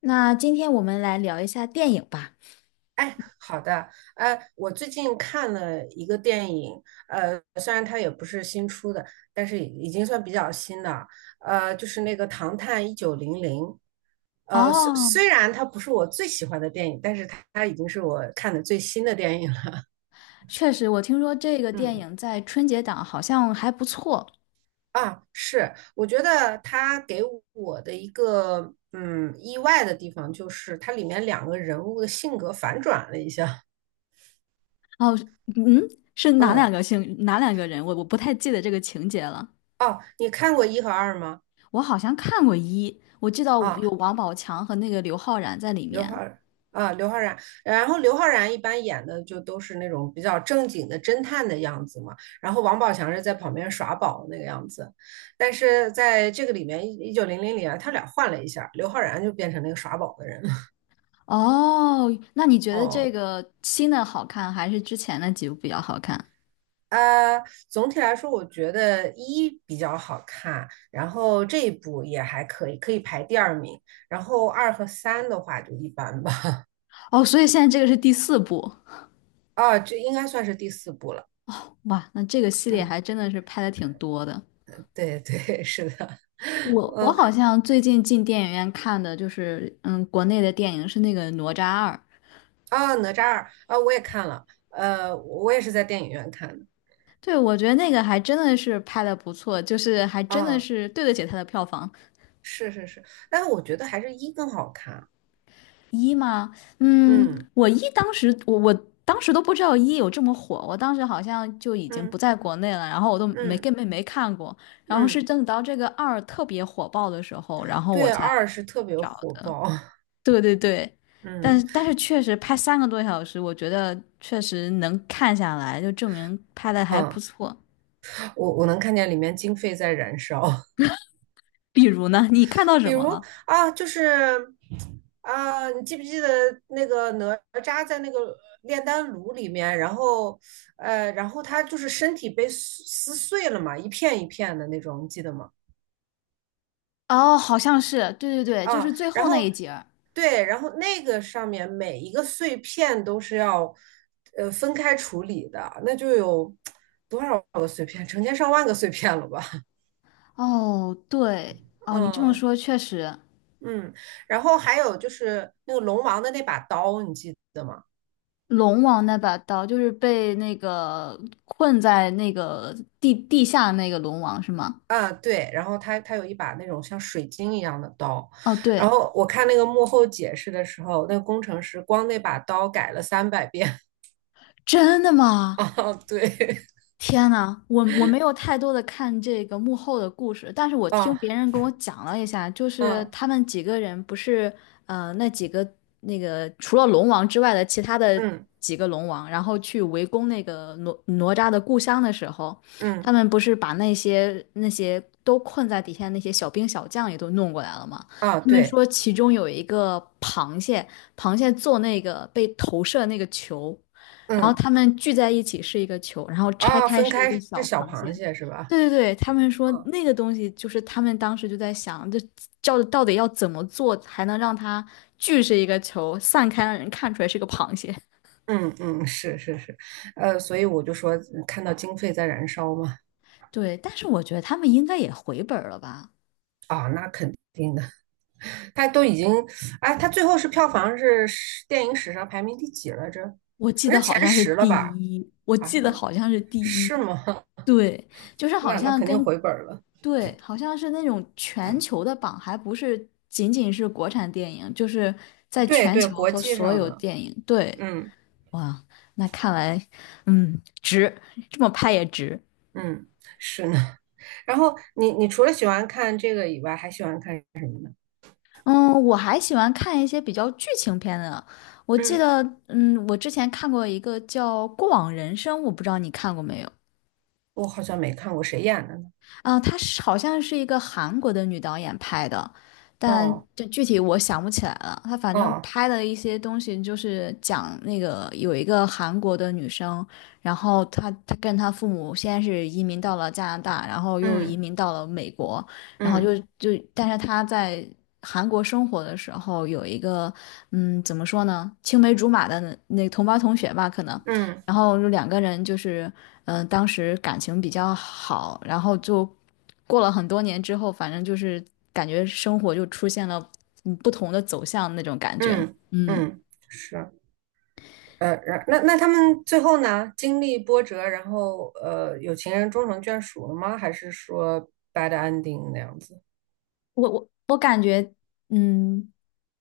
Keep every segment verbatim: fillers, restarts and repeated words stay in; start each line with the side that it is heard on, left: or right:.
left: 那今天我们来聊一下电影吧。
right: 哎，好的，呃，我最近看了一个电影，呃，虽然它也不是新出的，但是已经算比较新的，呃，就是那个《唐探一九零零》，呃，虽
left: 哦，
right: 虽然它不是我最喜欢的电影，但是它它已经是我看的最新的电影了。
left: 确实，我听说这个 电
right: 嗯，
left: 影在春节档好像还不错。
right: 啊，是，我觉得它给我的一个嗯意外的地方，就是它里面两个人物的性格反转了一下。
left: 哦，嗯，是哪两
right: 嗯，
left: 个星，哪两个人？我我不太记得这个情节了。
right: 哦，你看过一和二吗？
left: 我好像看过一，我记得有
right: 啊。
left: 王宝强和那个刘昊然在里
right: 刘昊
left: 面。
right: 然。啊，刘昊然，然后刘昊然一般演的就都是那种比较正经的侦探的样子嘛，然后王宝强是在旁边耍宝那个样子，但是在这个里面，一九零零里啊，他俩换了一下，刘昊然就变成那个耍宝的人了。
left: 哦，那你觉得这
right: 哦，
left: 个新的好看，还是之前的几部比较好看？
right: 呃，总体来说，我觉得一比较好看，然后这一部也还可以，可以排第二名，然后二和三的话就一般吧。
left: 哦，所以现在这个是第四部。
right: 啊，这应该算是第四部了。
left: 哇，那这个系列
right: 嗯，
left: 还真的是拍的挺多的。
right: 对对，是的。
left: 我我
right: 嗯，
left: 好像最近进电影院看的就是，嗯，国内的电影是那个《哪吒二》。
right: 啊，哪吒二啊，我也看了，呃，我也是在电影院看的。
left: 对，我觉得那个还真的是拍的不错，就是还真的
right: 啊，
left: 是对得起它的票房。
right: 是是是，但是我觉得还是一更好看。
left: 一吗？嗯，
right: 嗯，
left: 我一当时我我当时都不知道一有这么火，我当时好像就已经不
right: 嗯，
left: 在国内了，然后我都没
right: 嗯，
left: 根本没看过，然后是
right: 嗯，
left: 等到这个二特别火爆的时候，然后我
right: 对，
left: 才
right: 二是特别
left: 找
right: 火
left: 的。
right: 爆。
left: 对对对，但
right: 嗯，
left: 是但是确实拍三个多小时，我觉得确实能看下来，就证明拍的还不
right: 嗯，
left: 错。
right: 我我能看见里面经费在燃烧。
left: 比如呢，你看到
right: 比
left: 什么
right: 如
left: 了？
right: 啊，就是啊，你记不记得那个哪吒在那个炼丹炉里面，然后呃，然后他就是身体被撕撕碎了嘛，一片一片的那种，你记得吗？
left: 哦，好像是，对对对，就
right: 啊，
left: 是最
right: 然
left: 后那一
right: 后
left: 节儿。
right: 对，然后那个上面每一个碎片都是要呃分开处理的，那就有多少个碎片，成千上万个碎片了吧？
left: 哦，对，哦，你这么
right: 嗯，
left: 说确实。
right: 嗯，然后还有就是那个龙王的那把刀，你记得吗？
left: 龙王那把刀就是被那个困在那个地地下那个龙王是吗？
right: 啊，对，然后他他有一把那种像水晶一样的刀，
left: 哦，
right: 然
left: 对，
right: 后我看那个幕后解释的时候，那个工程师光那把刀改了三百遍。
left: 真的 吗？
right: 啊，对。
left: 天呐，我我没有太多的看这个幕后的故事，但 是我听
right: 啊，
left: 别人跟我讲了一下，就是
right: 啊，
left: 他们几个人不是呃那几个那个除了龙王之外的其他的
right: 嗯，
left: 几个龙王，然后去围攻那个哪哪吒的故乡的时候，
right: 嗯，
left: 他们不是把那些那些都困在底下那些小兵小将也都弄过来了吗？
right: 啊，
left: 他们
right: 对。
left: 说其中有一个螃蟹，螃蟹做那个被投射那个球。然后
right: 嗯，
left: 他们聚在一起是一个球，然后拆
right: 啊，
left: 开
right: 分
left: 是一个
right: 开是
left: 小
right: 小
left: 螃
right: 螃
left: 蟹。
right: 蟹是吧？
left: 对对对，他们说
right: 嗯，
left: 那个东西就是他们当时就在想，这叫到底要怎么做才能让它聚是一个球，散开让人看出来是个螃蟹。
right: 嗯，嗯，是是是，呃，所以我就说看到经费在燃烧嘛。
left: 对，但是我觉得他们应该也回本儿了吧？
right: 啊，那肯定的。他都已经，哎，他最后是票房是史电影史上排名第几来着？
left: 我记
right: 反
left: 得
right: 正
left: 好
right: 前
left: 像是
right: 十了
left: 第
right: 吧？
left: 一，我
right: 啊，
left: 记得
right: 那
left: 好像是第一。
right: 是吗？
left: 对，就是 好
right: 那那
left: 像
right: 肯定
left: 跟
right: 回本儿了。
left: 对，好像是那种全球的榜，还不是仅仅是国产电影，就是在
right: 对
left: 全
right: 对，
left: 球
right: 国
left: 和
right: 际
left: 所
right: 上
left: 有
right: 的。
left: 电影。对，
right: 嗯，
left: 哇，那看来，嗯，值，这么拍也值。
right: 嗯，是呢。然后你你除了喜欢看这个以外，还喜欢看。
left: 嗯，我还喜欢看一些比较剧情片的。我记
right: 嗯，
left: 得，嗯，我之前看过一个叫《过往人生》，我不知道你看过没有。
right: 我好像没看过，谁演的呢？
left: 啊，她是好像是一个韩国的女导演拍的，但
right: 哦，
left: 就具体我想不起来了。她反正
right: 哦。
left: 拍的一些东西就是讲那个有一个韩国的女生，然后她她跟她父母先是移民到了加拿大，然后又移
right: 嗯，
left: 民到了美国，然后
right: 嗯，
left: 就就但是她在韩国生活的时候有一个嗯怎么说呢，青梅竹马的那那同班同学吧，可能。
right: 嗯，
left: 然后就两个人就是嗯、呃当时感情比较好，然后就过了很多年之后，反正就是感觉生活就出现了嗯不同的走向那种感觉。
right: 嗯，
left: 嗯，
right: 嗯，是，呃，然那那他们最后呢，经历波折，然后呃，有情人终成眷属了吗？还是说 bad ending 那样子？
left: 我我我感觉嗯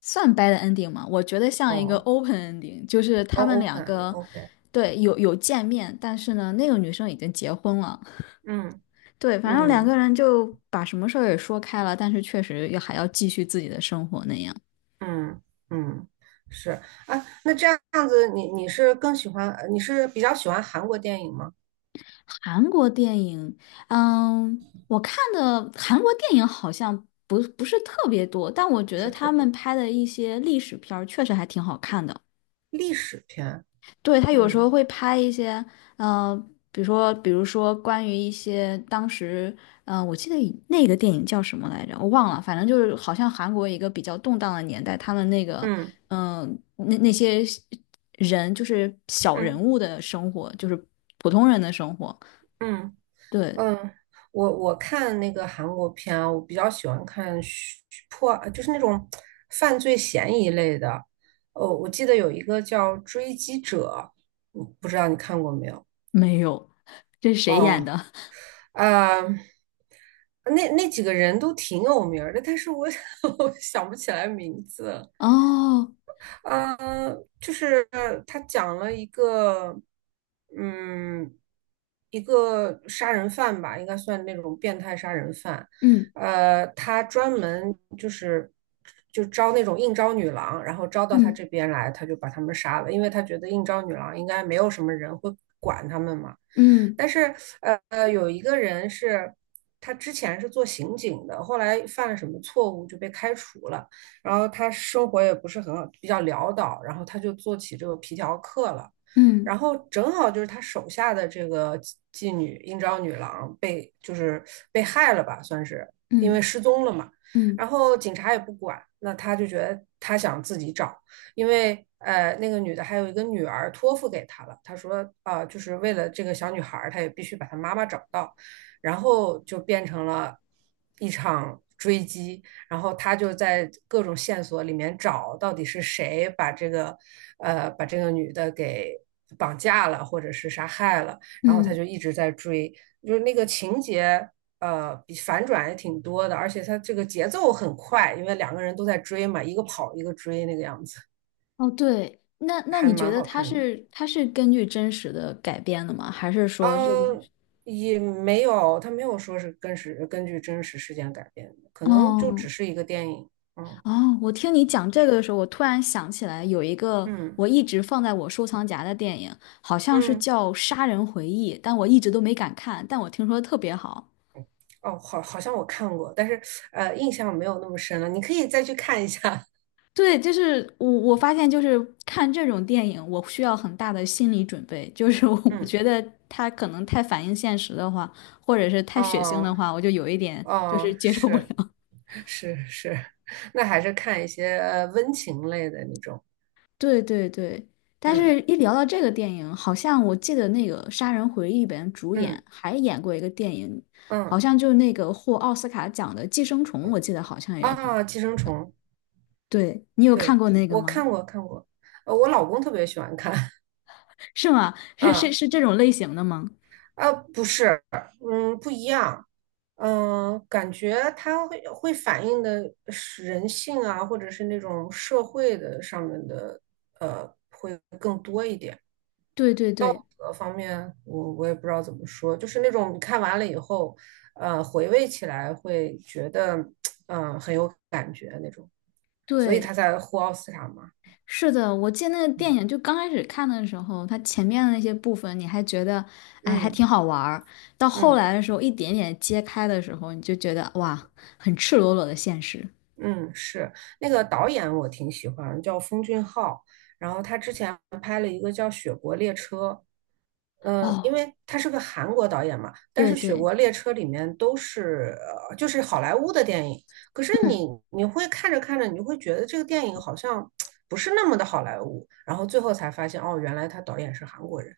left: 算 bad ending 吗？我觉得像一个
right: 哦，
left: open ending,就是
right: 哦
left: 他们两
right: ，open
left: 个。
right: ending，OK，
left: 对，有有见面，但是呢，那个女生已经结婚了。
right: 嗯，
left: 对，反正两个
right: 嗯，
left: 人就把什么事儿也说开了，但是确实也还要继续自己的生活那样。
right: 嗯，嗯，是啊，那这样子你，你是更喜欢，呃你是比较喜欢韩国电影吗？
left: 韩国电影，嗯，我看的韩国电影好像不不是特别多，但我觉
right: 不
left: 得
right: 是特
left: 他
right: 多，
left: 们拍的一些历史片儿确实还挺好看的。
right: 历史片。
left: 对，他有时候
right: 嗯，
left: 会拍一些，呃，比如说，比如说关于一些当时，嗯，我记得以那个电影叫什么来着，我忘了，反正就是好像韩国一个比较动荡的年代，他们那个，
right: 嗯，
left: 嗯、那那些人就是小人
right: 嗯，
left: 物的生活，就是普通人的生活。
right: 嗯，
left: 对，
right: 嗯，我我看那个韩国片啊，我比较喜欢看虚破，就是那种犯罪嫌疑类的。哦，我记得有一个叫《追击者》，嗯不知道你看过没有？
left: 没有，这是谁演
right: 哦，
left: 的？
right: 啊、那那几个人都挺有名儿的，但是我 我想不起来名字。
left: 哦，
right: 嗯，呃就是他讲了一个，嗯，一个杀人犯吧，应该算那种变态杀人犯。
left: 嗯
right: 呃，他专门就是就招那种应招女郎，然后招到他
left: 嗯
right: 这边来，他就把他们杀了，因为他觉得应招女郎应该没有什么人会管他们嘛。
left: 嗯
right: 但是，呃呃，有一个人是他之前是做刑警的，后来犯了什么错误就被开除了。然后他生活也不是很好，比较潦倒，然后他就做起这个皮条客了。
left: 嗯
right: 然后正好就是他手下的这个妓女应招女郎被就是被害了吧，算是因
left: 嗯
right: 为失踪了嘛。
left: 嗯
right: 然后警察也不管，那他就觉得他想自己找，因为呃那个女的还有一个女儿托付给他了，他说啊、呃就是为了这个小女孩他也必须把她妈妈找到。然后就变成了一场追击，然后他就在各种线索里面找到底是谁把这个，呃，把这个女的给绑架了，或者是杀害了。然后他
left: 嗯，
right: 就一直在追，就是那个情节，呃，比反转也挺多的，而且他这个节奏很快，因为两个人都在追嘛，一个跑一个追那个样子，
left: 哦，对，那那
right: 还
left: 你觉
right: 蛮
left: 得
right: 好
left: 它
right: 看的。
left: 是它是根据真实的改编的吗？还是说这种？
right: 嗯，也没有，他没有说是根是根据真实事件改编的，可能就
left: 哦，
right: 只是一个电影。嗯，
left: 哦，我听你讲这个的时候，我突然想起来有一个
right: 嗯，
left: 我一直放在我收藏夹的电影，好像是
right: 嗯。
left: 叫《杀人回忆》，但我一直都没敢看，但我听说特别好。
right: 哦，好，好像我看过，但是呃，印象没有那么深了。你可以再去看一下。
left: 对，就是我我发现就是看这种电影，我需要很大的心理准备。就是我 我
right: 嗯，
left: 觉得它可能太反映现实的话，或者是太血腥的
right: 哦，
left: 话，我就有一点就是
right: 哦，
left: 接受不了。
right: 是是是，那还是看一些呃温情类的那种。
left: 对对对，但
right: 嗯，
left: 是一聊到这个电影，好像我记得那个《杀人回忆》里边主
right: 嗯，
left: 演还演过一个电影，好
right: 嗯，
left: 像就那个获奥斯卡奖的《寄生虫》，我记得好像也是他。
right: 啊，寄生虫，
left: 对，你有看
right: 对，
left: 过那个
right: 我
left: 吗？
right: 看过看过，呃，我老公特别喜欢看。
left: 是吗？是是
right: 啊。
left: 是这种类型的吗？
right: 啊，不是，嗯，不一样，嗯，感觉它会会反映的是人性啊，或者是那种社会的上面的，呃，会更多一点。
left: 对对对
right: 呃，方面我我也不知道怎么说，就是那种你看完了以后，呃，回味起来会觉得嗯、很有感觉那种，所以
left: 对。
right: 他才获奥斯卡嘛。
left: 是的，我记得那个电
right: 嗯，
left: 影，就刚开始看的时候，它前面的那些部分你还觉得，哎，还
right: 嗯，
left: 挺好玩儿。到后
right: 嗯，
left: 来的时候，一点点揭开的时候，你就觉得哇，很赤裸裸的现实。
right: 嗯，是那个导演我挺喜欢，叫奉俊昊。然后他之前嗯，呃因
left: 哦，
right: 为他是个韩国导演嘛，但是
left: 对
right: 《雪
left: 对，
right: 国列车》里面都是呃就是好莱坞的电影，可是
left: 嗯，
right: 你你会看着看着，你就会觉得这个电影好像不是那么的好莱坞，然后最后才发现哦，原来他导演是韩国人。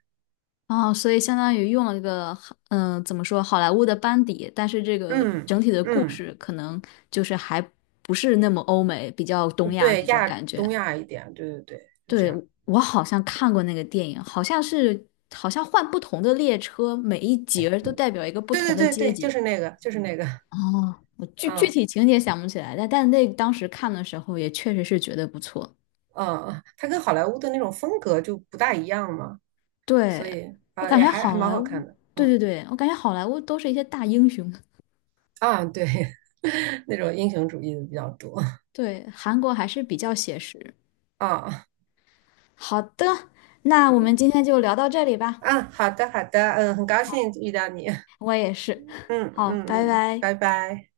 left: 哦，所以相当于用了一个，嗯、呃怎么说，好莱坞的班底，但是这个
right: 嗯，
left: 整体的故
right: 嗯，
left: 事可能就是还不是那么欧美，比较东亚
right: 对，
left: 那种
right: 亚
left: 感觉。
right: 东亚一点，对对对，就这
left: 对，
right: 样。
left: 我好像看过那个电影，好像是好像换不同的列车，每一节儿都代表一个不
right: 对
left: 同
right: 对
left: 的
right: 对
left: 阶
right: 对，就
left: 级。
right: 是那个，就是那个，
left: 哦，我具具
right: 嗯，
left: 体情节想不起来，但但那当时看的时候也确实是觉得不错。
right: 嗯，他跟好莱坞的那种风格就不大一样嘛，
left: 对，
right: 所以啊，
left: 我
right: 呃
left: 感
right: 也
left: 觉
right: 还还
left: 好
right: 蛮
left: 莱
right: 好
left: 坞，
right: 看的。
left: 对对
right: 嗯。
left: 对，我感觉好莱坞都是一些大英雄。
right: 啊，对，那种英雄主义的比较多
left: 对，韩国还是比较写实。
right: 啊。
left: 好的，那我们今天就聊到这里吧。
right: 啊，好的，好的，嗯，很高兴遇到你，嗯，
left: 我也是。
right: 嗯，
left: 好，拜
right: 嗯，
left: 拜。
right: 拜拜。